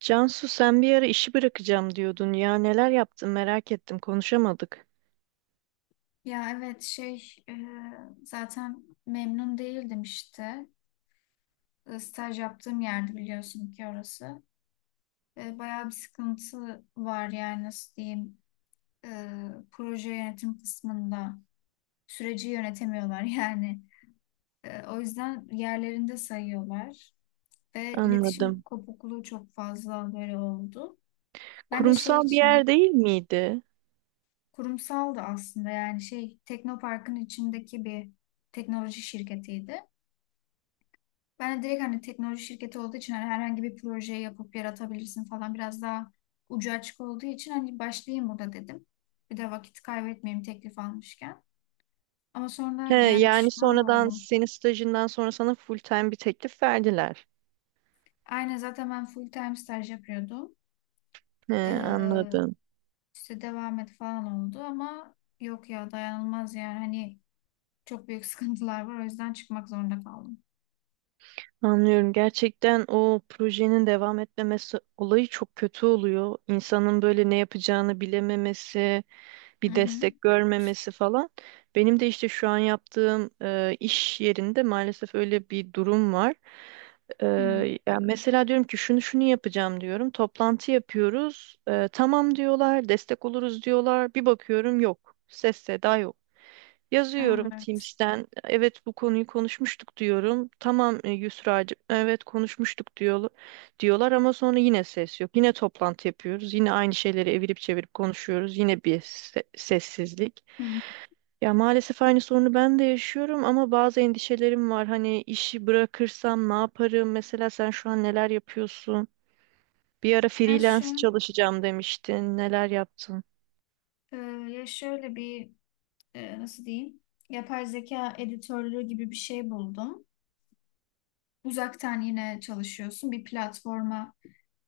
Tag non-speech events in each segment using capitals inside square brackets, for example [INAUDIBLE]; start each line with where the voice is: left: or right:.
right: Cansu sen bir ara işi bırakacağım diyordun ya, neler yaptın, merak ettim, konuşamadık.
left: Ya evet şey e, zaten memnun değildim işte. Staj yaptığım yerde biliyorsun ki orası. Bayağı bir sıkıntı var yani nasıl diyeyim. E, proje yönetim kısmında süreci yönetemiyorlar [LAUGHS] yani. O yüzden yerlerinde sayıyorlar. Ve iletişim
right: Anladım.
left: kopukluğu çok fazla böyle oldu. Ben de şey
right: Kurumsal bir yer
left: için
right: değil miydi?
left: kurumsaldı aslında yani şey Teknopark'ın içindeki bir teknoloji şirketiydi. Ben de direkt hani teknoloji şirketi olduğu için hani herhangi bir projeyi yapıp yaratabilirsin falan biraz daha ucu açık olduğu için hani başlayayım burada dedim. Bir de vakit kaybetmeyeyim teklif almışken. Ama
right: He,
left: sonradan yani
right: yani
left: pişman
right: sonradan
left: oldum.
right: senin stajından sonra sana full time bir teklif verdiler.
left: Aynen zaten ben full time staj yapıyordum.
right: He,
left: Ee,
right: anladım.
left: işte devam et falan oldu ama yok ya dayanılmaz yani hani çok büyük [LAUGHS] sıkıntılar var o yüzden çıkmak zorunda kaldım.
right: Anlıyorum. Gerçekten o projenin devam etmemesi olayı çok kötü oluyor. İnsanın böyle ne yapacağını bilememesi,
left: Hı
right: bir
left: hı.
right: destek görmemesi falan. Benim de işte şu an yaptığım iş yerinde maalesef öyle bir durum var. E,
left: Hı.
right: ya mesela diyorum ki şunu şunu yapacağım diyorum. Toplantı yapıyoruz. Tamam diyorlar, destek oluruz diyorlar. Bir bakıyorum yok. Ses seda yok. Yazıyorum
left: Evet.
right: Teams'ten. Evet bu konuyu konuşmuştuk diyorum. Tamam Yusra'cığım evet konuşmuştuk diyor, diyorlar ama sonra yine ses yok. Yine toplantı yapıyoruz. Yine aynı şeyleri evirip çevirip konuşuyoruz. Yine bir sessizlik.
left: Hı.
right: Ya maalesef aynı sorunu ben de yaşıyorum ama bazı endişelerim var. Hani işi bırakırsam ne yaparım? Mesela sen şu an neler yapıyorsun? Bir ara
left: Ben
right: freelance
left: şu,
right: çalışacağım demiştin. Neler yaptın?
left: ya şöyle bir, nasıl diyeyim, yapay zeka editörlüğü gibi bir şey buldum. Uzaktan yine çalışıyorsun, bir platforma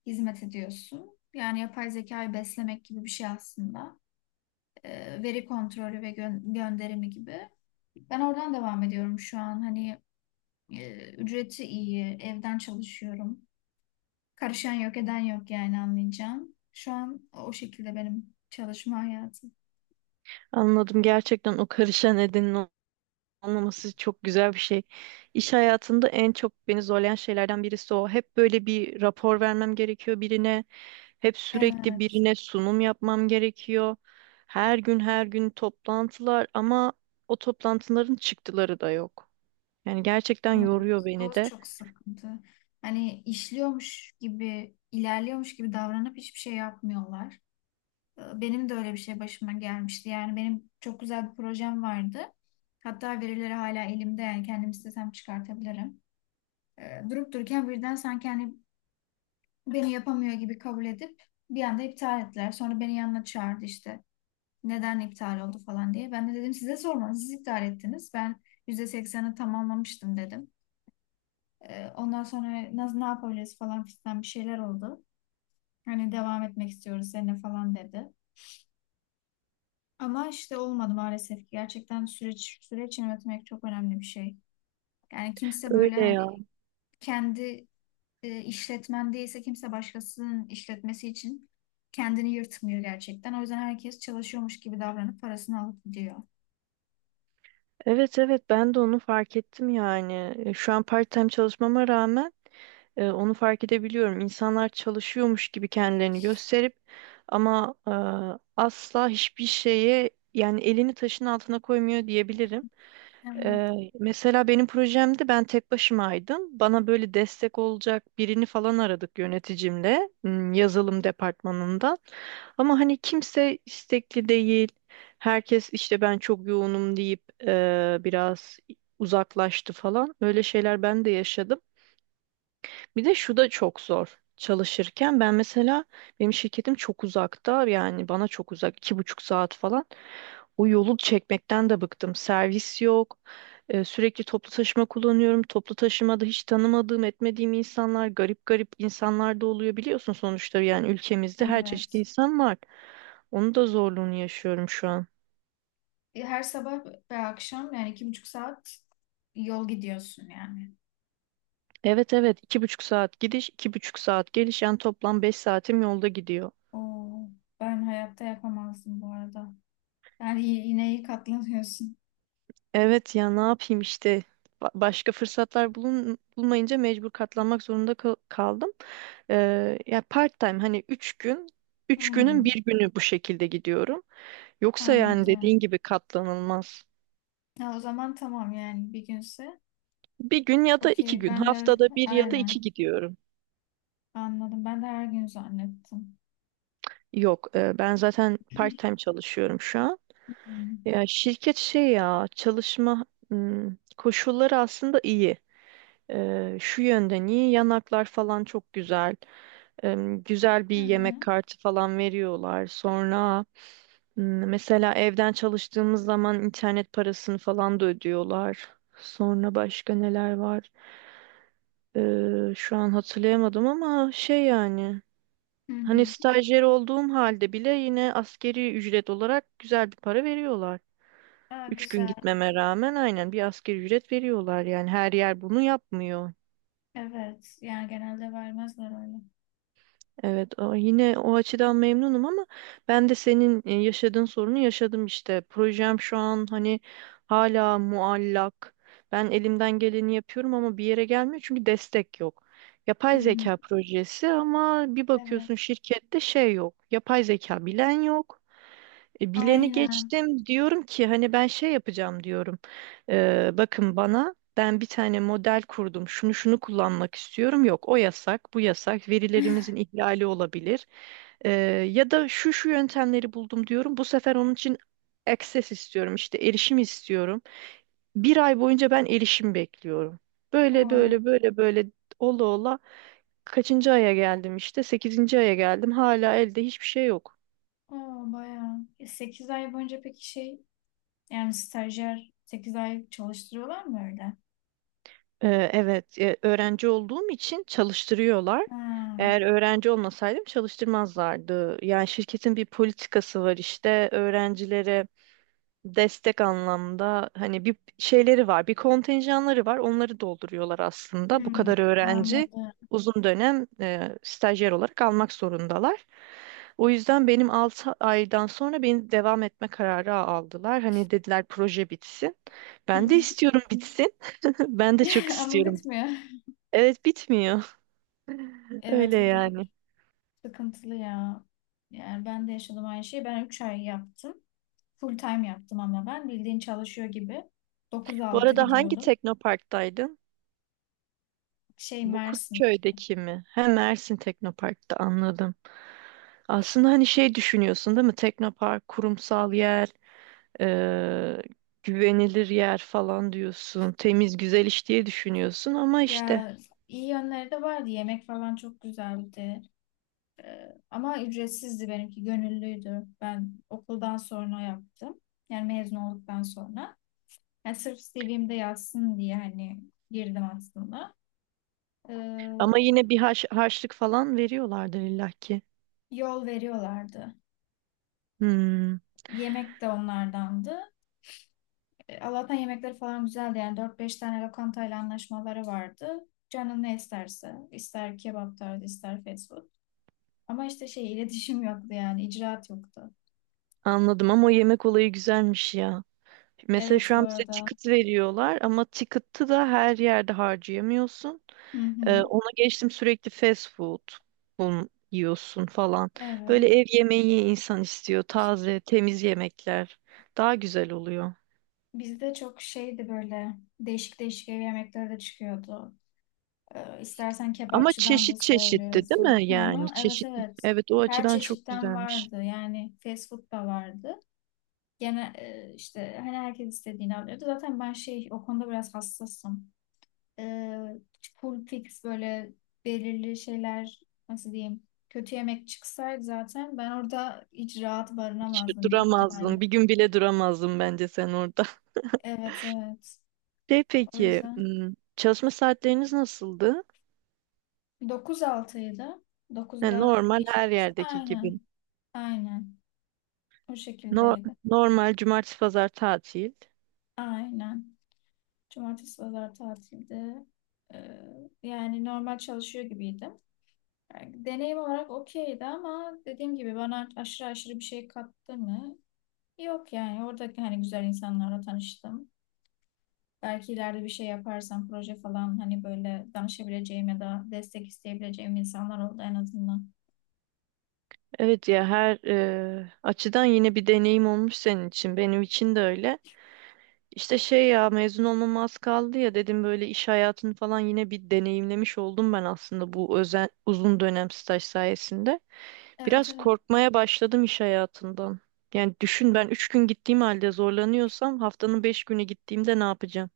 left: hizmet ediyorsun. Yani yapay zekayı beslemek gibi bir şey aslında. Veri kontrolü ve gönderimi gibi. Ben oradan devam ediyorum şu an. Hani ücreti iyi, evden çalışıyorum. Karışan yok, eden yok yani anlayacağım. Şu an o şekilde benim çalışma hayatım.
right: Anladım, gerçekten o karışan nedenin anlaması çok güzel bir şey. İş hayatında en çok beni zorlayan şeylerden birisi o. Hep böyle bir rapor vermem gerekiyor birine. Hep sürekli
left: Evet.
right: birine sunum yapmam gerekiyor. Her gün her gün toplantılar ama o toplantıların çıktıları da yok. Yani gerçekten
left: Evet.
right: yoruyor
left: O
right: beni de.
left: çok sıkıntı. Hani işliyormuş gibi, ilerliyormuş gibi davranıp hiçbir şey yapmıyorlar. Benim de öyle bir şey başıma gelmişti. Yani benim çok güzel bir projem vardı. Hatta verileri hala elimde yani kendim istesem çıkartabilirim. Durup dururken birden sanki hani beni yapamıyor gibi kabul edip bir anda iptal ettiler. Sonra beni yanına çağırdı işte. Neden iptal oldu falan diye. Ben de dedim size sormadım. Siz iptal ettiniz. Ben %80'ini tamamlamıştım dedim. Ondan sonra nasıl ne yapabiliriz falan filan bir şeyler oldu. Hani devam etmek istiyoruz seninle falan dedi. Ama işte olmadı maalesef ki. Gerçekten süreç yönetmek çok önemli bir şey. Yani kimse
right: Öyle
left: böyle hani
right: ya.
left: kendi işletmen değilse kimse başkasının işletmesi için kendini yırtmıyor gerçekten. O yüzden herkes çalışıyormuş gibi davranıp parasını alıp gidiyor.
right: Evet evet, ben de onu fark ettim yani. Şu an part-time çalışmama rağmen onu fark edebiliyorum. İnsanlar çalışıyormuş gibi kendilerini gösterip ama asla hiçbir şeye yani elini taşın altına koymuyor diyebilirim.
left: Evet.
right: E, mesela benim projemde ben tek başımaydım. Bana böyle destek olacak birini falan aradık yöneticimle, yazılım departmanından. Ama hani kimse istekli değil. Herkes işte ben çok yoğunum deyip biraz uzaklaştı falan. Öyle şeyler ben de yaşadım. Bir de şu da çok zor. Çalışırken ben mesela benim şirketim çok uzakta, yani bana çok uzak, iki buçuk saat falan. O yolu çekmekten de bıktım. Servis yok. Sürekli toplu taşıma kullanıyorum. Toplu taşımada hiç tanımadığım etmediğim insanlar, garip garip insanlar da oluyor, biliyorsun sonuçta yani ülkemizde her çeşit
left: Evet.
right: insan var. Onun da zorluğunu yaşıyorum şu an.
left: Her sabah ve akşam yani 2,5 saat yol gidiyorsun yani.
right: Evet evet, iki buçuk saat gidiş iki buçuk saat geliş, yani toplam beş saatim yolda gidiyor.
left: Oo, ben hayatta yapamazdım bu arada. Yani yine iyi katlanıyorsun.
right: Evet ya, ne yapayım işte. Başka fırsatlar bulun, bulmayınca mecbur katlanmak zorunda kaldım. Ya part time hani üç günün
left: Hmm,
right: bir günü bu şekilde gidiyorum. Yoksa yani
left: anladım.
right: dediğin gibi katlanılmaz.
left: Ha, o zaman tamam yani bir günse.
right: Bir gün ya da iki
left: Okey
right: gün,
left: ben de
right: haftada bir ya da iki
left: aynen
right: gidiyorum.
left: anladım. Ben de her gün zannettim.
right: Yok ben zaten part
left: [CLEARS THROAT]
right: time çalışıyorum şu an.
left: Hmm.
right: Ya şirket şey, ya çalışma koşulları aslında iyi. Şu yönden iyi, yanaklar falan çok güzel. Güzel bir
left: Hı
right: yemek
left: hı.
right: kartı falan veriyorlar. Sonra, mesela evden çalıştığımız zaman internet parasını falan da ödüyorlar. Sonra başka neler var? Şu an hatırlayamadım ama şey yani
left: Hı hı.
right: hani stajyer olduğum halde bile yine askeri ücret olarak güzel bir para veriyorlar.
left: Aa,
right: Üç gün
left: güzel.
right: gitmeme rağmen aynen bir asgari ücret veriyorlar, yani her yer bunu yapmıyor.
left: Evet. Yani genelde vermezler öyle.
right: Evet, yine o açıdan memnunum ama ben de senin yaşadığın sorunu yaşadım işte. Projem şu an hani hala muallak. Ben elimden geleni yapıyorum ama bir yere gelmiyor çünkü destek yok.
left: Hı
right: Yapay
left: hı.
right: zeka projesi ama bir
left: Evet.
right: bakıyorsun şirkette şey yok, yapay zeka bilen yok. Bileni
left: Aynen.
right: geçtim, diyorum ki hani ben şey yapacağım diyorum. Bakın bana, ben bir tane model kurdum. Şunu şunu kullanmak istiyorum. Yok o yasak, bu yasak. Verilerimizin
left: [LAUGHS]
right: ihlali olabilir. E, ya da şu şu yöntemleri buldum diyorum. Bu sefer onun için access istiyorum, işte erişim istiyorum. Bir ay boyunca ben erişim bekliyorum. Böyle
left: Oo,
right: böyle böyle böyle, ola ola kaçıncı aya geldim işte, sekizinci aya geldim. Hala elde hiçbir şey yok.
left: oo bayağı. Sekiz ay boyunca peki şey yani stajyer 8 ay çalıştırıyorlar mı öyle?
right: Evet, öğrenci olduğum için çalıştırıyorlar.
left: Ha.
right: Eğer öğrenci olmasaydım çalıştırmazlardı. Yani şirketin bir politikası var işte, öğrencilere destek anlamda hani bir şeyleri var, bir kontenjanları var. Onları dolduruyorlar aslında. Bu
left: Hmm,
right: kadar öğrenci
left: anladım.
right: uzun dönem stajyer olarak almak zorundalar. O yüzden benim 6 aydan sonra beni devam etme kararı aldılar. Hani dediler proje bitsin.
left: Hı
right: Ben de
left: hı.
right: istiyorum bitsin. [LAUGHS] Ben de çok
left: [LAUGHS] Ama
right: istiyorum.
left: bitmiyor.
right: Evet, bitmiyor. [LAUGHS]
left: Evet
right: Öyle
left: o durum
right: yani.
left: sıkıntılı ya. Yani ben de yaşadım aynı şeyi. Ben 3 ay yaptım. Full time yaptım ama ben bildiğin çalışıyor gibi. Dokuz
right: Bu
left: altı
right: arada hangi
left: gidiyordum.
right: teknoparktaydın?
left: Şey
right: Bu
left: Mersin.
right: Kurtköy'deki mi? He, Mersin Teknopark'ta, anladım. Aslında hani şey düşünüyorsun değil mi? Teknopark, kurumsal yer, eee, güvenilir yer falan diyorsun. Temiz, güzel iş diye düşünüyorsun ama işte.
left: Ya iyi yönleri de vardı. Yemek falan çok güzeldi. Ama ücretsizdi benimki. Gönüllüydü. Ben okuldan sonra yaptım. Yani mezun olduktan sonra. Yani sırf CV'mde yazsın diye hani girdim aslında. Ee,
right: Ama yine bir harçlık falan veriyorlardır illaki.
left: yol veriyorlardı.
right: Hmm,
left: Yemek de onlardandı. Allah'tan yemekleri falan güzeldi. Yani 4-5 tane lokantayla anlaşmaları vardı. Canın ne isterse. İster kebap tarzı, ister fast food. Ama işte şey iletişim [LAUGHS] yoktu yani. İcraat yoktu.
right: anladım, ama o yemek olayı güzelmiş ya. Mesela
left: Evet
right: şu
left: bu
right: an bize
left: arada.
right: ticket veriyorlar ama ticket'ı da her yerde harcayamıyorsun.
left: Hı hı.
right: Ona geçtim sürekli fast food yiyorsun falan. Böyle
left: Evet.
right: ev yemeği insan istiyor. Taze, temiz yemekler daha güzel oluyor.
left: Bizde çok şeydi böyle değişik değişik ev yemekleri de çıkıyordu. İstersen
right: Ama
left: kebapçıdan da
right: çeşit çeşitti değil mi?
left: söylüyorsun. Hı hı.
right: Yani
left: Evet
right: çeşit.
left: evet.
right: Evet, o
left: Her
right: açıdan çok
left: çeşitten
right: güzelmiş.
left: vardı. Yani fast food da vardı. Gene işte hani herkes istediğini alıyordu. Zaten ben şey o konuda biraz hassasım. E, full fix böyle belirli şeyler nasıl diyeyim kötü yemek çıksaydı zaten ben orada hiç rahat
right: Hiç
left: barınamazdım büyük ihtimalle.
right: duramazdın. Bir gün bile duramazdın bence sen orada.
left: Evet evet.
right: [LAUGHS] De
left: O
right: peki,
left: yüzden
right: çalışma saatleriniz nasıldı?
left: 9-6'ydı.
right: Ha,
left: 9'da
right: normal
left: iş
right: her
left: başladı.
right: yerdeki
left: Aynen.
right: gibi.
left: Aynen. O
right: No-
left: şekildeydi.
right: normal, cumartesi pazar tatil.
left: Aynen. Cumartesi, pazar tatildi. Ee, yani normal çalışıyor gibiydim. Yani deneyim olarak okeydi ama dediğim gibi bana aşırı aşırı bir şey kattı mı? Yok yani oradaki hani güzel insanlarla tanıştım. Belki ileride bir şey yaparsam proje falan hani böyle danışabileceğim ya da destek isteyebileceğim insanlar oldu en azından.
right: Evet ya, her açıdan yine bir deneyim olmuş senin için. Benim için de öyle. İşte şey, ya mezun olmama az kaldı ya dedim, böyle iş hayatını falan yine bir deneyimlemiş oldum ben aslında bu uzun dönem staj sayesinde.
left: Evet
right: Biraz
left: evet.
right: korkmaya başladım iş hayatından. Yani düşün, ben 3 gün gittiğim halde zorlanıyorsam haftanın 5 günü gittiğimde ne yapacağım?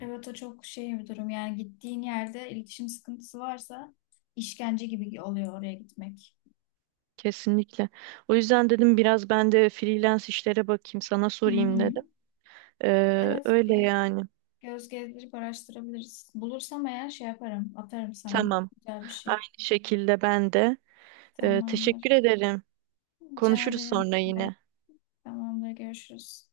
left: Evet o çok şey bir durum. Yani gittiğin yerde iletişim sıkıntısı varsa işkence gibi oluyor oraya gitmek.
right: Kesinlikle. O yüzden dedim biraz ben de freelance işlere bakayım, sana
left: Hı
right: sorayım
left: hı.
right: dedim.
left: Evet
right: Öyle
left: bir
right: yani.
left: göz gezdirip araştırabiliriz. Bulursam eğer şey yaparım, atarım sana.
right: Tamam.
left: Güzel bir şey.
right: Aynı şekilde ben de. Teşekkür
left: Tamamdır.
right: ederim.
left: Rica
right: Konuşuruz
left: ederim.
right: sonra
left: Demek.
right: yine.
left: Tamamdır. Görüşürüz.